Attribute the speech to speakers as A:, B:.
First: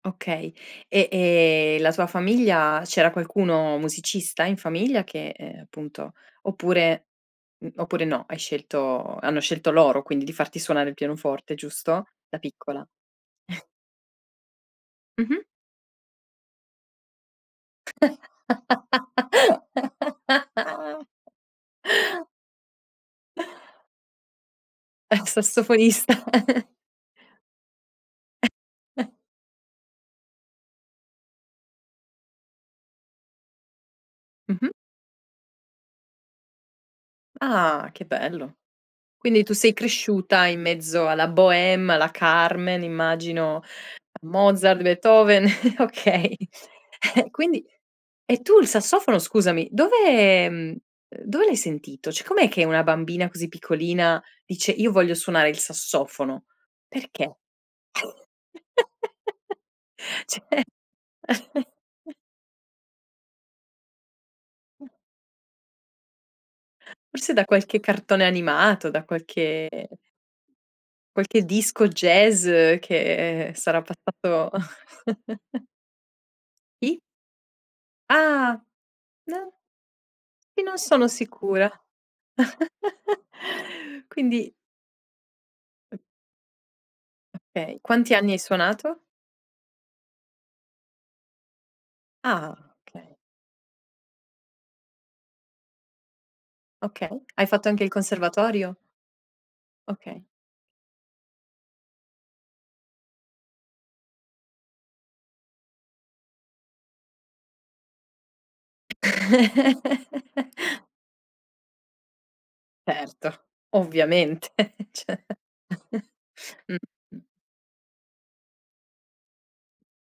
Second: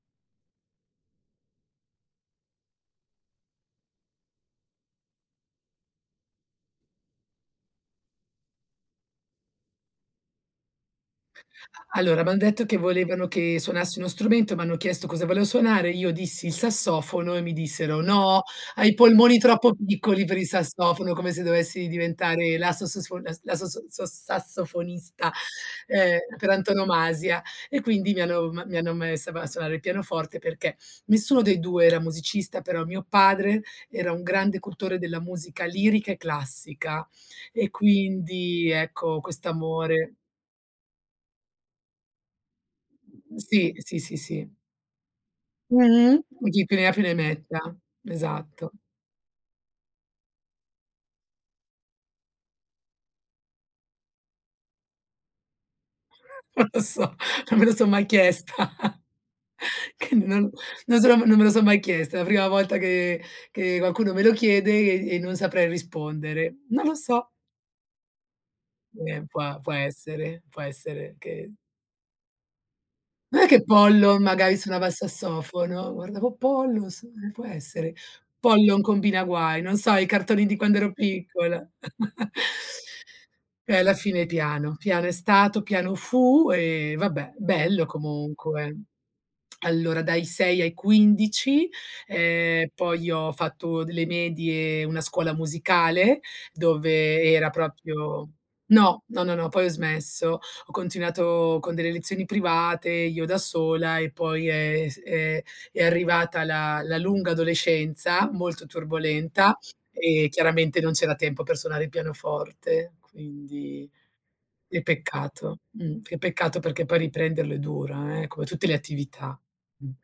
A: Okay. E, ehm, la tua famiglia c'era qualcuno musicista in famiglia che, ehm, appunto oppure mhmm, oppure no, hai scelto hanno scelto loro quindi di farti suonare il pianoforte,
B: A
A: giusto?
B: allora, m'han
A: Da
B: detto che
A: piccola.
B: volevano che suonassi uno strumento, m'hanno chiesto cosa
A: Mh-mh.
B: volevo suonare, io dissi il sassofono e mi dissero: "No, hai i polmoni troppo piccoli per il sassofono", come se dovessi diventare la sasosfo la s la sosso so sassofonista,
A: Sassofonista.
B: ehm, per antonomasia. E quindi mi hanno ma mi hanno messa ba a suonare il pianoforte perché nessuno dei 2 era musicista, però mio padre era un grande
A: Mh-mh.
B: cultore della musica lirica e classica. E
A: Ah, che bello.
B: quindi ecco,
A: Quindi tu sei
B: quest'amore
A: cresciuta in mezzo alla Boheme, alla Carmen, immagino
B: Sì. Sì, sì,
A: a
B: sì.
A: Mozart, Beethoven,
B: Mh.
A: okay.
B: Chi più ne ha più ne
A: Eh, quindi
B: metta,
A: e tu il
B: esatto.
A: sassofono scusami, dove ehm, ehm, dove l'hai sentito? Cioè com'è che una bambina così piccolina dice: "Io voglio suonare il sassofono"?
B: Non lo so.
A: Perché?
B: Non me lo so mai chiesta. Che non,
A: Cioè
B: non so non me lo sono mai chiesta, è la prima volta che che qualcuno me lo chiede
A: Mh.
B: e e non saprei rispondere. Non lo so.
A: Forse da qualche cartone animato, da
B: Eh, puà
A: qualche
B: può essere. Può essere
A: qualche
B: che
A: disco jazz
B: Non è
A: che
B: che
A: sarà
B: Pollon
A: passato
B: magari suonava il sassofono? Guardavo Pollon,
A: I?
B: sì, può essere.
A: Ah.
B: Pollon combina
A: No.
B: guai, non so i cartoni di
A: I
B: quando
A: non
B: ero
A: sono
B: piccola.
A: sicura.
B: E alla fine
A: Quindi
B: piano, piano è stato, piano fu e vabbè,
A: Okay.
B: bello
A: Quanti anni hai
B: comunque.
A: suonato?
B: Allora dai 6 ai 15.
A: Ah,
B: Ehm, poi
A: okay.
B: ho fatto delle medie, una scuola musicale dove
A: Okay, hai
B: era
A: fatto anche il
B: proprio
A: conservatorio?
B: no. No, no, no, poi ho
A: Okay.
B: smesso. Ho continuato con delle lezioni private, io da sola e poi è è s è è arrivata la la lunga adolescenza molto turbolenta, e chiaramente non c'era tempo per suonare il pianoforte,
A: Certo.
B: quindi
A: Ovviamente,
B: che
A: cioè
B: peccato, mh. Che peccato perché poi
A: Mh-mh.
B: riprenderlo è dura, eh, come tutte le attività. Mh.